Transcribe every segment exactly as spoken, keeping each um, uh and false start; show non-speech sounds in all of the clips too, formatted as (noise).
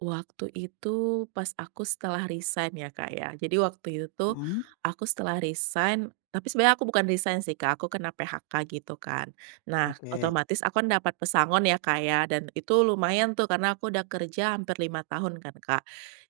Waktu itu, pas aku setelah resign ya, Kak, ya. Jadi waktu itu tuh, Mhm. aku setelah resign tapi sebenarnya aku bukan resign sih, Kak, aku kena PHK gitu kan. Nah, Oke. otomatis aku kan dapat pesangon ya, Kak, ya, dan itu lumayan tuh, karena aku udah kerja hampir lima tahun kan, Kak.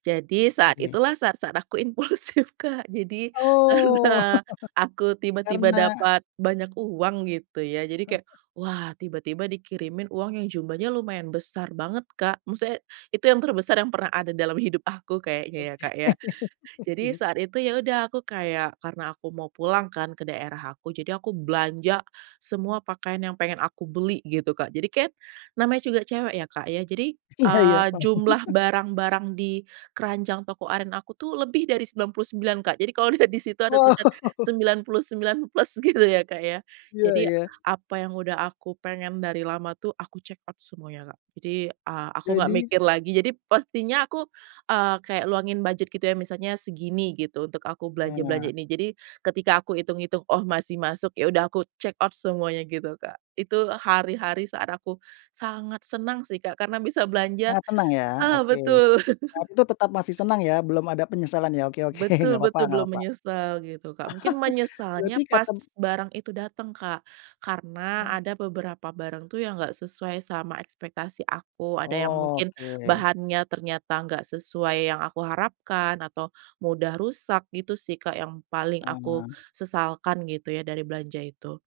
Jadi saat Oke. itulah saat-saat aku impulsif, Kak. Jadi Oh, karena aku (chuckles) tiba-tiba karena dapat banyak uang, gitu ya, jadi kayak, (chuckles) wah, tiba-tiba dikirimin uang yang jumlahnya lumayan besar banget, Kak. Maksudnya, itu yang terbesar yang pernah ada dalam hidup aku kayaknya ya, Oke. Kak, ya. (chuckles) Jadi Iya. saat itu, ya udah, aku kayak karena aku mau pulang kan, ke daerah aku, jadi aku belanja semua pakaian yang pengen aku beli gitu, Kak. Jadi kan, namanya juga cewek ya, Kak, ya, jadi, Iya iya, eee, paham. jumlah (chuckles) barang-barang di keranjang toko oren aku tuh, lebih dari sembilan puluh sembilan, Kak. Jadi kalau dilihat di situ ada Wow! tulisan (chuckles) sembilan puluh sembilan plus, gitu ya, Kak, ya. Iya, Jadi, ya. apa yang sudah aku pengen dari lama tuh, aku checkout semuanya, Kak. Jadi, eee, aku nggak Jadi mikir lagi. Jadi pastinya aku, eee, kayak luangin budget gitu ya, misalnya segini gitu untuk aku Ah. belanja-belanja ini. Jadi, ketika aku hitung-hitung, oh, masih masuk, ya udah, aku checkout semuanya gitu, Kak. Itu hari-hari saat aku sangat senang sih, Kak, karena bisa belanja Sangat tenang ya? ah, Oke. betul. Nah, itu tetap masih (chuckles) senang ya, belum ada penyesalan ya? Oke oke, nggak Betul papa betul, nggak belum papa. menyesal, gitu, Kak. Mungkin (chuckles) Berarti menyesalnya pas katem barang itu dateng Kak, karena Ah. ada beberapa barang tuh yang enggak sesuai sama ekspektasi aku, ada yang mungkin Oke. bahannya ternyata enggak sesuai yang aku harapkan, atau mudah rusak, gitu sih, Kak, yang paling aku Ah. sesalkan gitu ya, dari belanja itu.